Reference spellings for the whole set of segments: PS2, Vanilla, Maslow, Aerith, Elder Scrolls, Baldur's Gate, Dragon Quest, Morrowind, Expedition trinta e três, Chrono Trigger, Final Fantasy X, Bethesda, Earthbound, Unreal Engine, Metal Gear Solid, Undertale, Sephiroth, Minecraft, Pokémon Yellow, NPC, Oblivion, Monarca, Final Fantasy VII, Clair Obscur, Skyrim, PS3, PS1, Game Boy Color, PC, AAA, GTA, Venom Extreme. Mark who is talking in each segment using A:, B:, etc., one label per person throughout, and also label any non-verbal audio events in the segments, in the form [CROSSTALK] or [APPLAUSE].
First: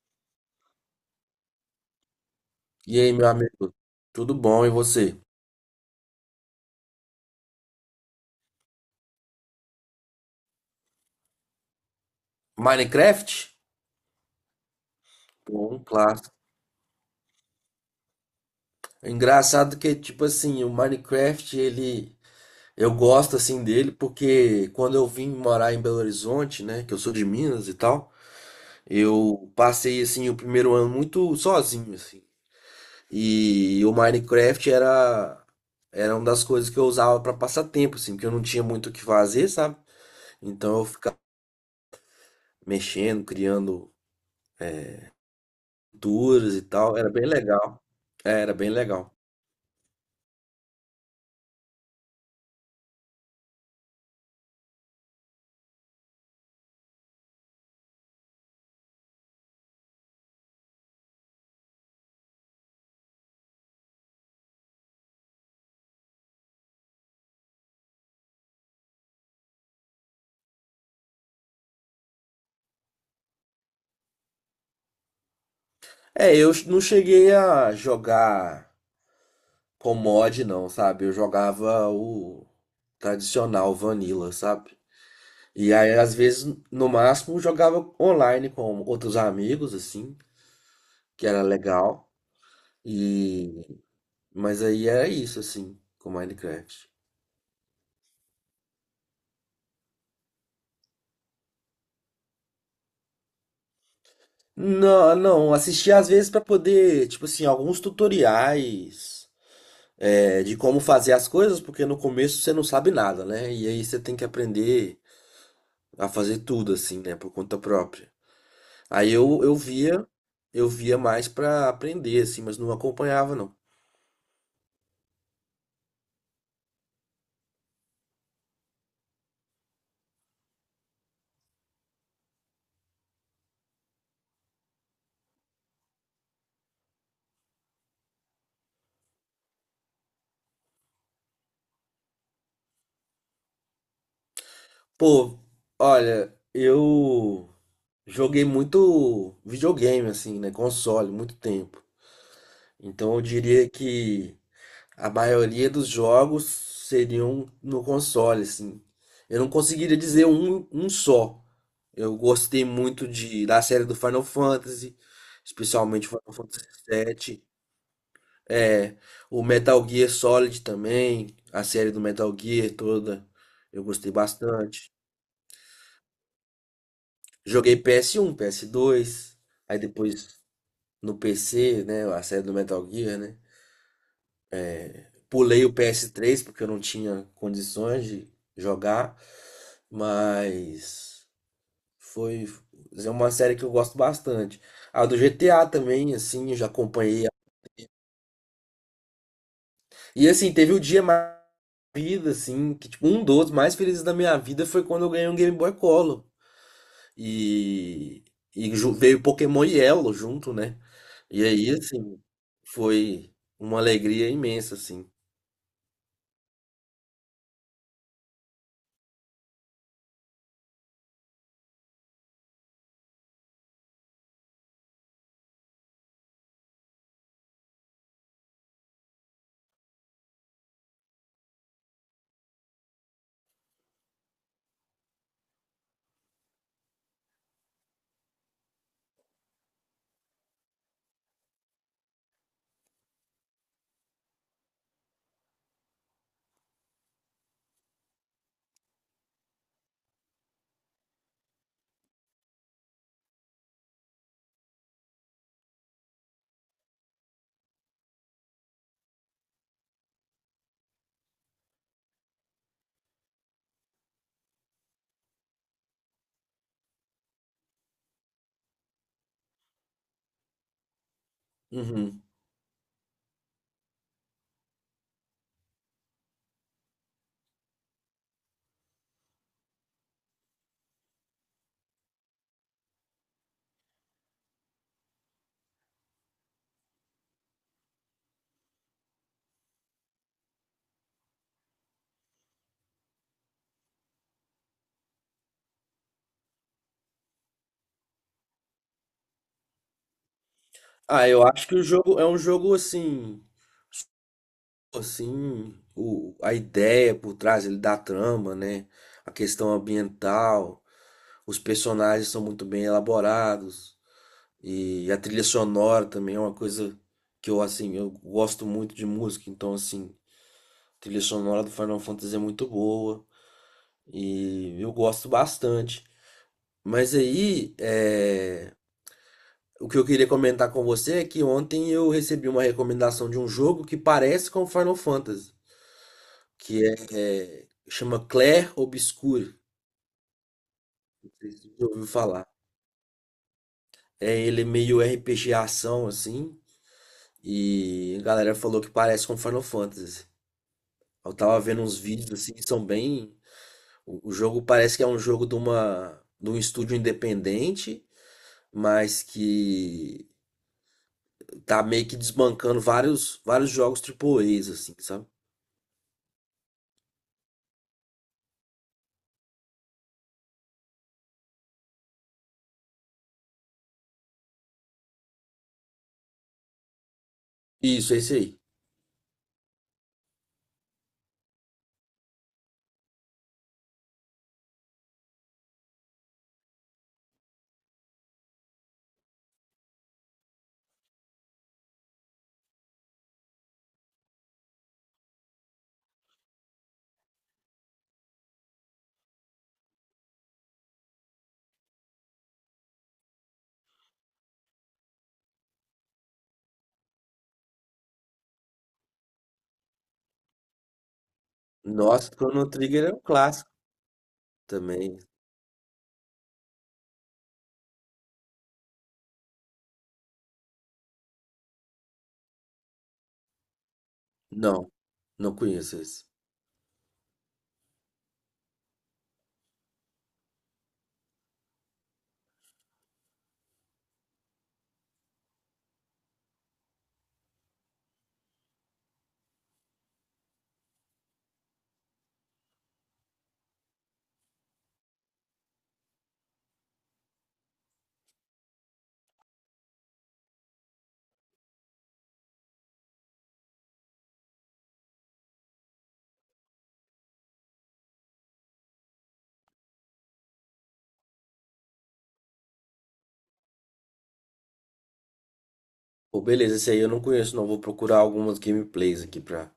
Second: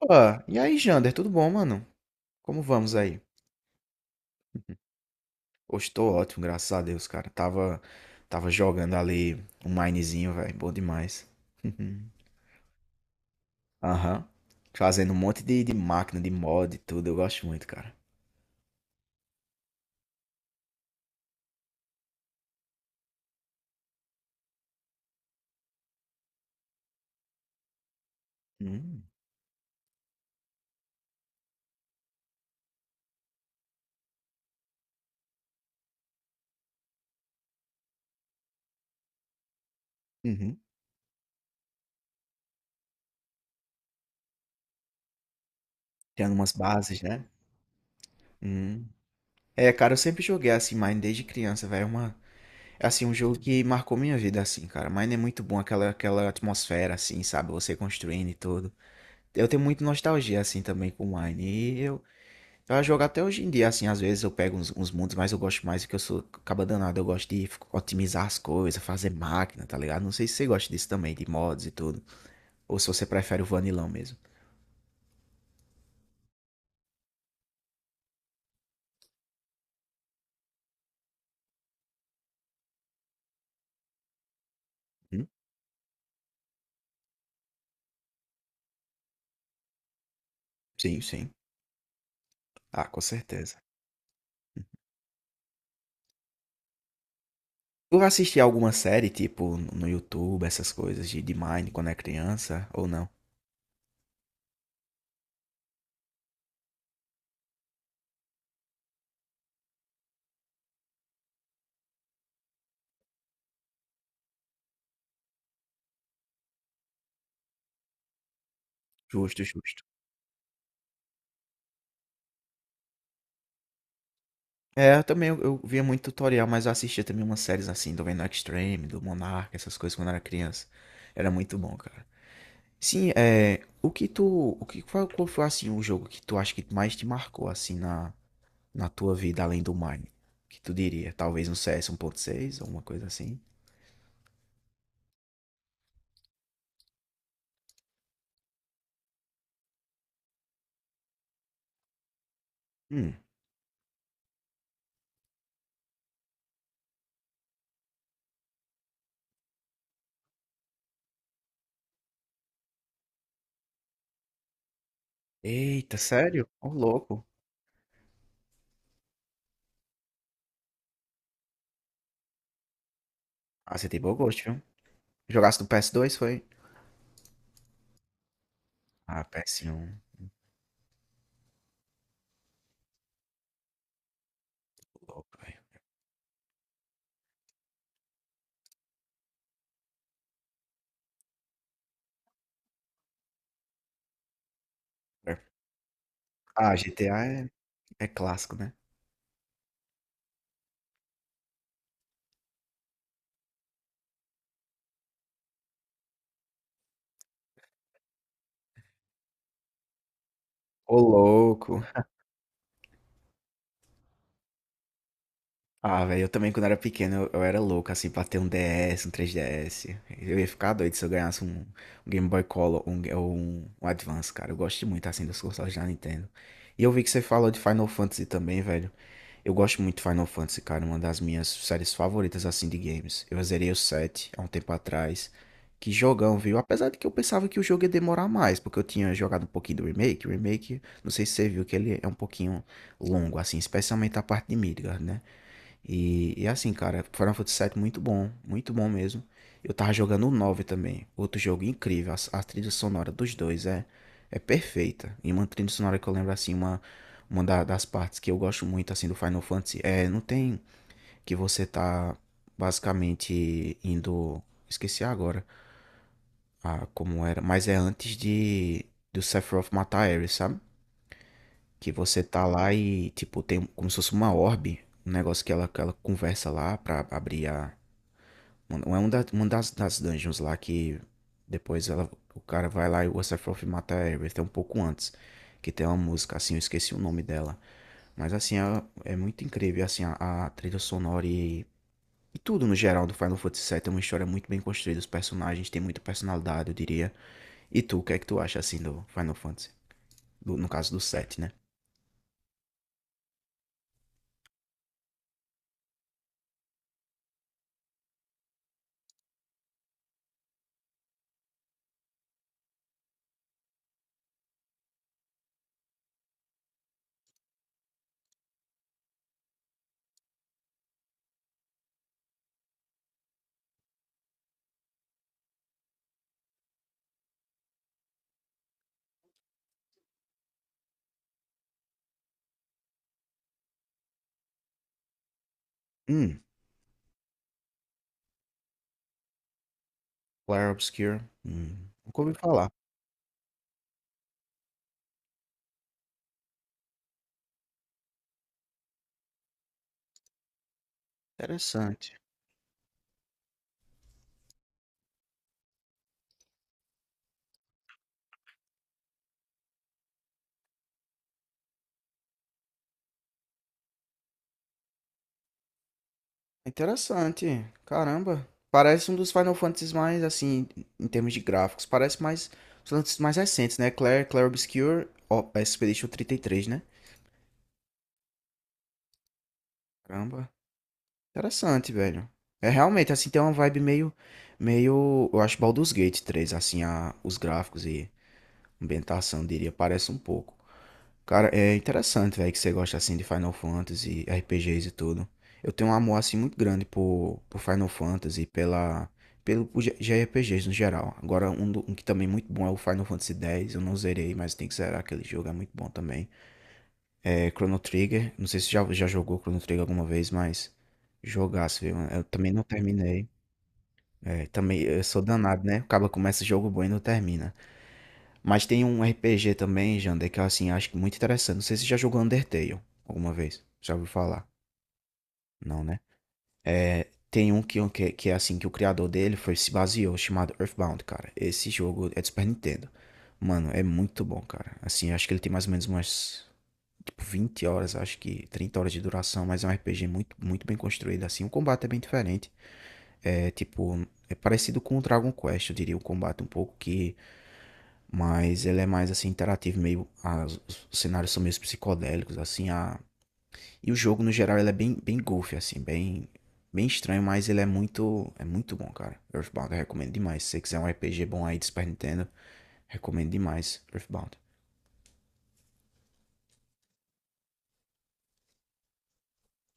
A: Opa! E aí, Jander, tudo bom, mano? Como vamos
B: E aí,
A: aí?
B: meu amigo? Tudo bom? E você?
A: Hoje tô ótimo, graças a Deus, cara. Tava jogando ali um minezinho, velho. Bom demais. [LAUGHS]
B: Minecraft?
A: Aham. Fazendo um monte de
B: Bom,
A: máquina,
B: claro.
A: de mod e tudo. Eu gosto muito, cara.
B: Engraçado que, tipo assim, o Minecraft, ele... Eu gosto, assim, dele porque quando eu vim morar em Belo Horizonte, né? Que eu sou de Minas e tal.
A: Hum.
B: Eu passei, assim, o primeiro ano muito sozinho, assim. E o Minecraft era... Era uma das coisas que eu usava para passar tempo, assim. Porque eu não tinha muito o que fazer, sabe?
A: Uhum.
B: Então eu ficava mexendo, criando
A: Criando umas
B: culturas e tal.
A: bases,
B: Era
A: né?
B: bem legal. É, era bem
A: Hum.
B: legal.
A: É, cara, eu sempre joguei assim Mine desde criança, velho. É assim, um jogo que marcou minha vida assim, cara. Mine é muito bom, aquela atmosfera assim, sabe? Você construindo e tudo. Eu tenho muita nostalgia assim também com Mine. Eu jogo até hoje em dia, assim, às vezes eu pego uns mundos, mas eu gosto mais porque eu sou caba danado, eu gosto de otimizar as coisas, fazer máquina, tá ligado? Não sei se você gosta disso também, de mods e tudo, ou se você prefere o vanilão mesmo.
B: É, eu não cheguei a jogar com mod, não, sabe? Eu jogava o tradicional Vanilla, sabe?
A: Hum?
B: E aí, às vezes, no máximo, jogava online com outros amigos, assim,
A: Sim,
B: que
A: sim.
B: era legal.
A: Ah, com certeza.
B: E... Mas aí era isso, assim, com Minecraft.
A: Tu assistia alguma série, tipo, no YouTube, essas coisas de Mine quando é criança, ou não?
B: Não, não, assistia às vezes pra poder, tipo assim, alguns tutoriais é, de como fazer as coisas, porque no começo você não sabe nada, né? E aí você tem que aprender a fazer tudo assim, né, por conta própria. Aí eu,
A: Justo,
B: eu
A: justo.
B: via, eu via mais pra aprender assim, mas não acompanhava não.
A: É, eu também, eu via muito tutorial, mas eu assistia também umas séries assim, do Venom Extreme, do Monarca, essas coisas quando eu era criança. Era muito bom, cara. Sim, é. O que tu. Qual foi assim um jogo que tu acha que mais te marcou assim na tua vida, além do Mine? Que tu diria? Talvez um CS 1.6 ou uma coisa assim?
B: Pô, olha, eu joguei muito videogame assim, né, console, muito tempo. Então
A: Hum.
B: eu diria que a maioria dos jogos seriam no console assim. Eu não conseguiria dizer um só. Eu gostei muito de da série do Final Fantasy,
A: Eita,
B: especialmente Final
A: sério?
B: Fantasy
A: Ô, louco.
B: 7. É, o Metal Gear Solid também, a série do Metal Gear toda,
A: Ah,
B: eu
A: você tem
B: gostei
A: bom gosto, viu?
B: bastante.
A: Jogasse no PS2 foi?
B: Joguei PS1,
A: Ah,
B: PS2,
A: ps
B: aí
A: um
B: depois no PC, né, a série do Metal Gear, né?
A: Louco, velho.
B: Pulei o PS3 porque eu não tinha condições de jogar, mas foi é uma série que eu gosto bastante. A do
A: É.
B: GTA também, assim, eu já
A: Ah, GTA
B: acompanhei.
A: é clássico, né?
B: E assim, teve o dia mais da minha vida, assim, que tipo, um dos mais felizes da minha vida foi quando eu ganhei um Game Boy Color. E, veio Pokémon Yellow junto, né?
A: Ô,
B: E aí,
A: louco.
B: assim, foi uma alegria imensa, assim.
A: Ah, velho, eu também quando era pequeno eu era louco, assim, pra ter um DS, um 3DS. Eu ia ficar doido se eu ganhasse um Game Boy Color ou um Advance, cara. Eu gosto muito, assim, dos consoles da Nintendo. E eu vi que você falou de Final Fantasy também, velho. Eu gosto muito de Final Fantasy, cara, uma das minhas séries favoritas, assim, de games. Eu zerei o 7 há um tempo atrás. Que jogão, viu? Apesar de que eu pensava que o jogo ia demorar mais, porque eu tinha jogado um pouquinho do remake. O remake, não sei se você viu, que ele é um pouquinho longo, assim, especialmente a parte de Midgard, né? E assim, cara, Final Fantasy VII muito bom mesmo. Eu tava jogando o 9 também, outro jogo incrível. A trilha sonora dos dois é perfeita. E uma trilha sonora que eu lembro assim, uma das partes que eu gosto muito assim do Final Fantasy é, não tem que você tá basicamente indo, esqueci agora, ah, como era, mas é antes de do Sephiroth matar a Ares, sabe? Que você
B: Uhum.
A: tá lá e, tipo, tem como se fosse uma orbe, um negócio que ela conversa lá pra abrir. Mano, é uma das dungeons lá que depois o cara vai lá e o Sephiroth mata a Aerith, é um pouco antes. Que tem uma música, assim, eu esqueci o nome dela. Mas assim, é muito incrível, assim, a trilha sonora e tudo no geral do Final Fantasy VII. É uma história muito bem construída, os personagens têm muita personalidade, eu diria. E tu, o que é que tu acha, assim, do Final Fantasy? No caso do
B: Ah,
A: 7,
B: eu
A: né?
B: acho que o jogo é um jogo assim, assim, o, a ideia por trás ele da trama, né? A questão ambiental, os personagens são muito bem elaborados. E a trilha sonora também é uma coisa que eu, assim, eu gosto muito de música, então, assim, a trilha sonora do Final Fantasy é muito boa e eu gosto bastante. Mas aí, é, o que eu queria comentar com você é que ontem eu recebi uma recomendação de um jogo que parece com Final Fantasy,
A: Hum.
B: que é, é, chama Clair Obscur.
A: Clair Obscur,
B: Não sei se você já ouviu
A: nunca ouvi
B: falar.
A: falar.
B: É, ele é meio RPG ação, assim, e a galera falou que parece com Final Fantasy. Eu tava vendo uns
A: Interessante.
B: vídeos assim, que são bem. O jogo parece que é um jogo de uma, de um estúdio independente, mas que tá meio que desbancando vários jogos AAAs, assim, sabe?
A: Interessante. Caramba. Parece um dos Final Fantasies mais, assim, em termos de gráficos. Parece mais. Os Final Fantasies mais recentes, né? Clair Obscur, ó, Expedition 33, né?
B: Isso, é esse aí.
A: Caramba. Interessante, velho. É realmente, assim, tem uma vibe meio. Eu acho Baldur's Gate 3 assim, os gráficos e ambientação, diria. Parece um pouco. Cara, é interessante, velho, que você gosta assim de Final Fantasy, RPGs e tudo. Eu tenho um amor assim muito grande por Final Fantasy, pela pelo por G- JRPGs no geral. Agora um que também é muito bom é o Final Fantasy X, eu não zerei, mas tem que zerar aquele jogo, é muito bom também. É Chrono Trigger, não sei se já jogou Chrono Trigger alguma vez, mas jogasse, viu? Eu
B: Nossa,
A: também não
B: Chrono Trigger é um
A: terminei.
B: clássico
A: É, também eu
B: também.
A: sou danado, né? Acaba começa jogo bom e não termina. Mas tem um RPG também, Jander, que eu assim, acho que muito interessante. Não sei se você já jogou Undertale alguma vez. Já ouviu falar?
B: Não, não
A: Não,
B: conheço
A: né?
B: esse.
A: É, tem um que é assim, que o criador dele foi, se baseou, chamado Earthbound, cara. Esse jogo é de Super Nintendo. Mano, é muito bom, cara. Assim, eu acho que ele tem mais ou menos umas, tipo, 20 horas, acho que 30 horas de duração, mas é um RPG muito, muito bem construído, assim. O combate é bem diferente. É, tipo, é parecido com o Dragon Quest, eu diria, o combate um pouco que mas ele é mais assim interativo, os cenários são meio psicodélicos, assim, a e o jogo no geral ele é bem goofy assim, bem estranho, mas ele é muito bom, cara. Earthbound eu recomendo demais. Se você quiser um RPG bom aí de Super Nintendo, recomendo demais Earthbound.
B: Pô, beleza, esse aí eu não conheço, não. Vou procurar algumas gameplays aqui pra,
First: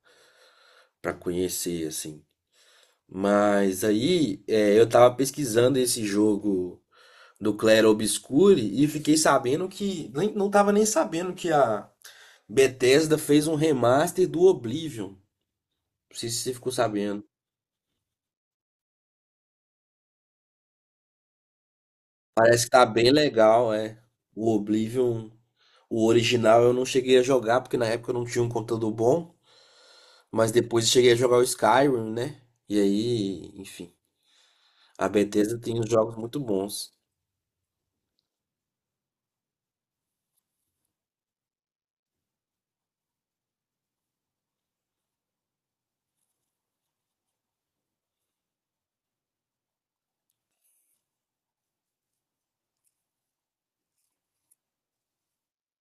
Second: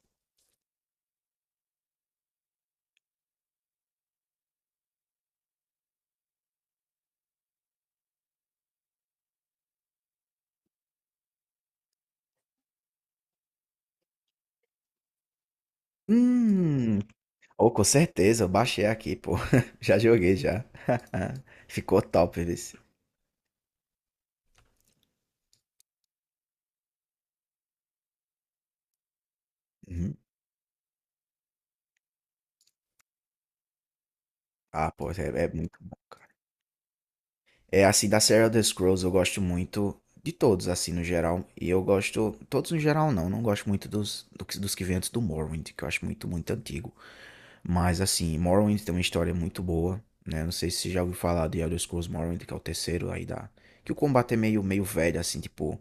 B: pra conhecer, assim. Mas aí, é, eu tava pesquisando esse jogo do Clair Obscure e fiquei sabendo que nem, não tava nem sabendo que a Bethesda fez um remaster do Oblivion. Não sei se você ficou
A: Hum,
B: sabendo.
A: oh, com certeza, eu baixei aqui, pô. [LAUGHS] Já joguei já. [LAUGHS] Ficou top,
B: Parece que
A: esse.
B: tá bem legal, é. O Oblivion, o original eu não cheguei a jogar porque na época eu não tinha um computador bom,
A: Uhum.
B: mas depois eu cheguei a jogar o Skyrim, né? E aí, enfim,
A: Ah,
B: a
A: pô, é
B: Bethesda
A: muito
B: tem uns
A: bom.
B: jogos muito bons.
A: É, assim, da série Elder Scrolls eu gosto muito de todos, assim, no geral. E eu gosto. Todos no geral não, não gosto muito dos que vêm antes do Morrowind, que eu acho muito, muito antigo. Mas assim, Morrowind tem uma história muito boa, né? Não sei se você já ouviu falar de Elder Scrolls Morrowind, que é o terceiro aí da... Que o combate é meio velho, assim, tipo...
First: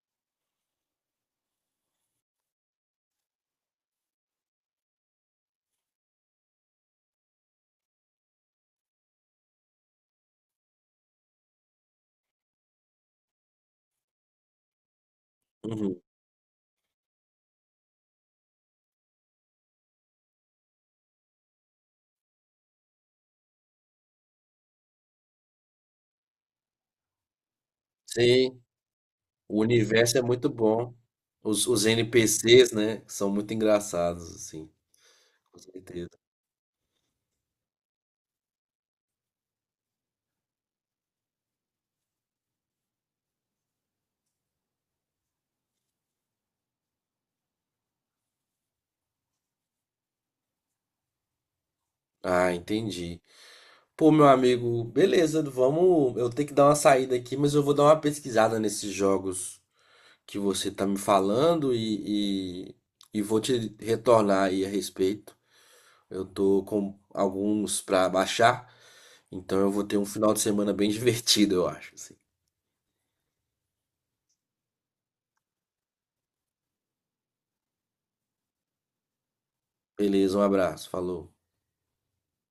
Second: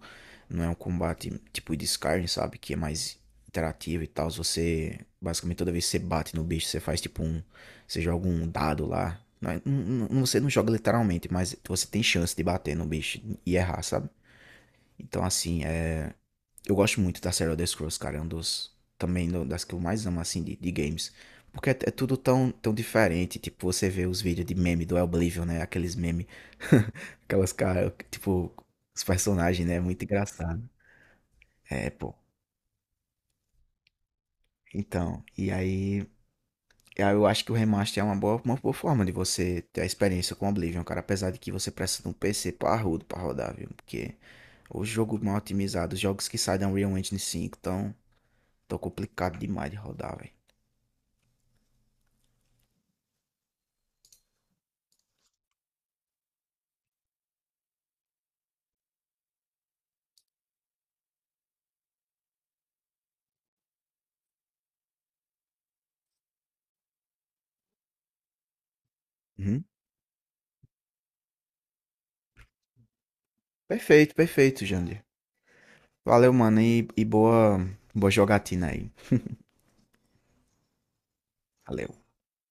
A: Não é um combate tipo de Skyrim, sabe? Que é mais interativo e tal. Você, basicamente, toda vez que você bate no bicho, você faz tipo um... Você joga um dado lá. Não, você não joga literalmente, mas você tem chance de bater no bicho e errar, sabe? Então, assim,
B: Uhum.
A: eu gosto muito da série Elder Scrolls, cara. É um dos. Também das que eu mais amo, assim, de games. Porque é tudo tão, tão diferente. Tipo, você vê os vídeos de meme do Oblivion, né? Aqueles meme. [LAUGHS] Aquelas caras. Tipo,
B: Sim,
A: os
B: o
A: personagens, né? Muito
B: universo é muito
A: engraçado.
B: bom. Os
A: É, pô.
B: NPCs, né, são muito engraçados, assim,
A: Então. E
B: com
A: aí.
B: certeza.
A: aí eu acho que o remaster é uma boa forma de você ter a experiência com Oblivion, cara. Apesar de que você precisa de um PC parrudo pra rodar, viu? Porque o jogo mal otimizado, os jogos que saem da Unreal Engine 5 tão tão complicado demais de rodar, velho.
B: Ah, entendi. Pô, meu amigo, beleza, vamos. Eu tenho que dar uma saída aqui, mas eu vou dar uma pesquisada nesses jogos que você tá me falando e vou te retornar aí a respeito. Eu tô com alguns pra baixar, então
A: Uhum.
B: eu vou ter um final de semana bem [LAUGHS] divertido, eu acho, assim.
A: Perfeito, perfeito, Jandir. Valeu, mano, e boa, boa jogatina aí.
B: Beleza, um abraço, falou.
A: Valeu.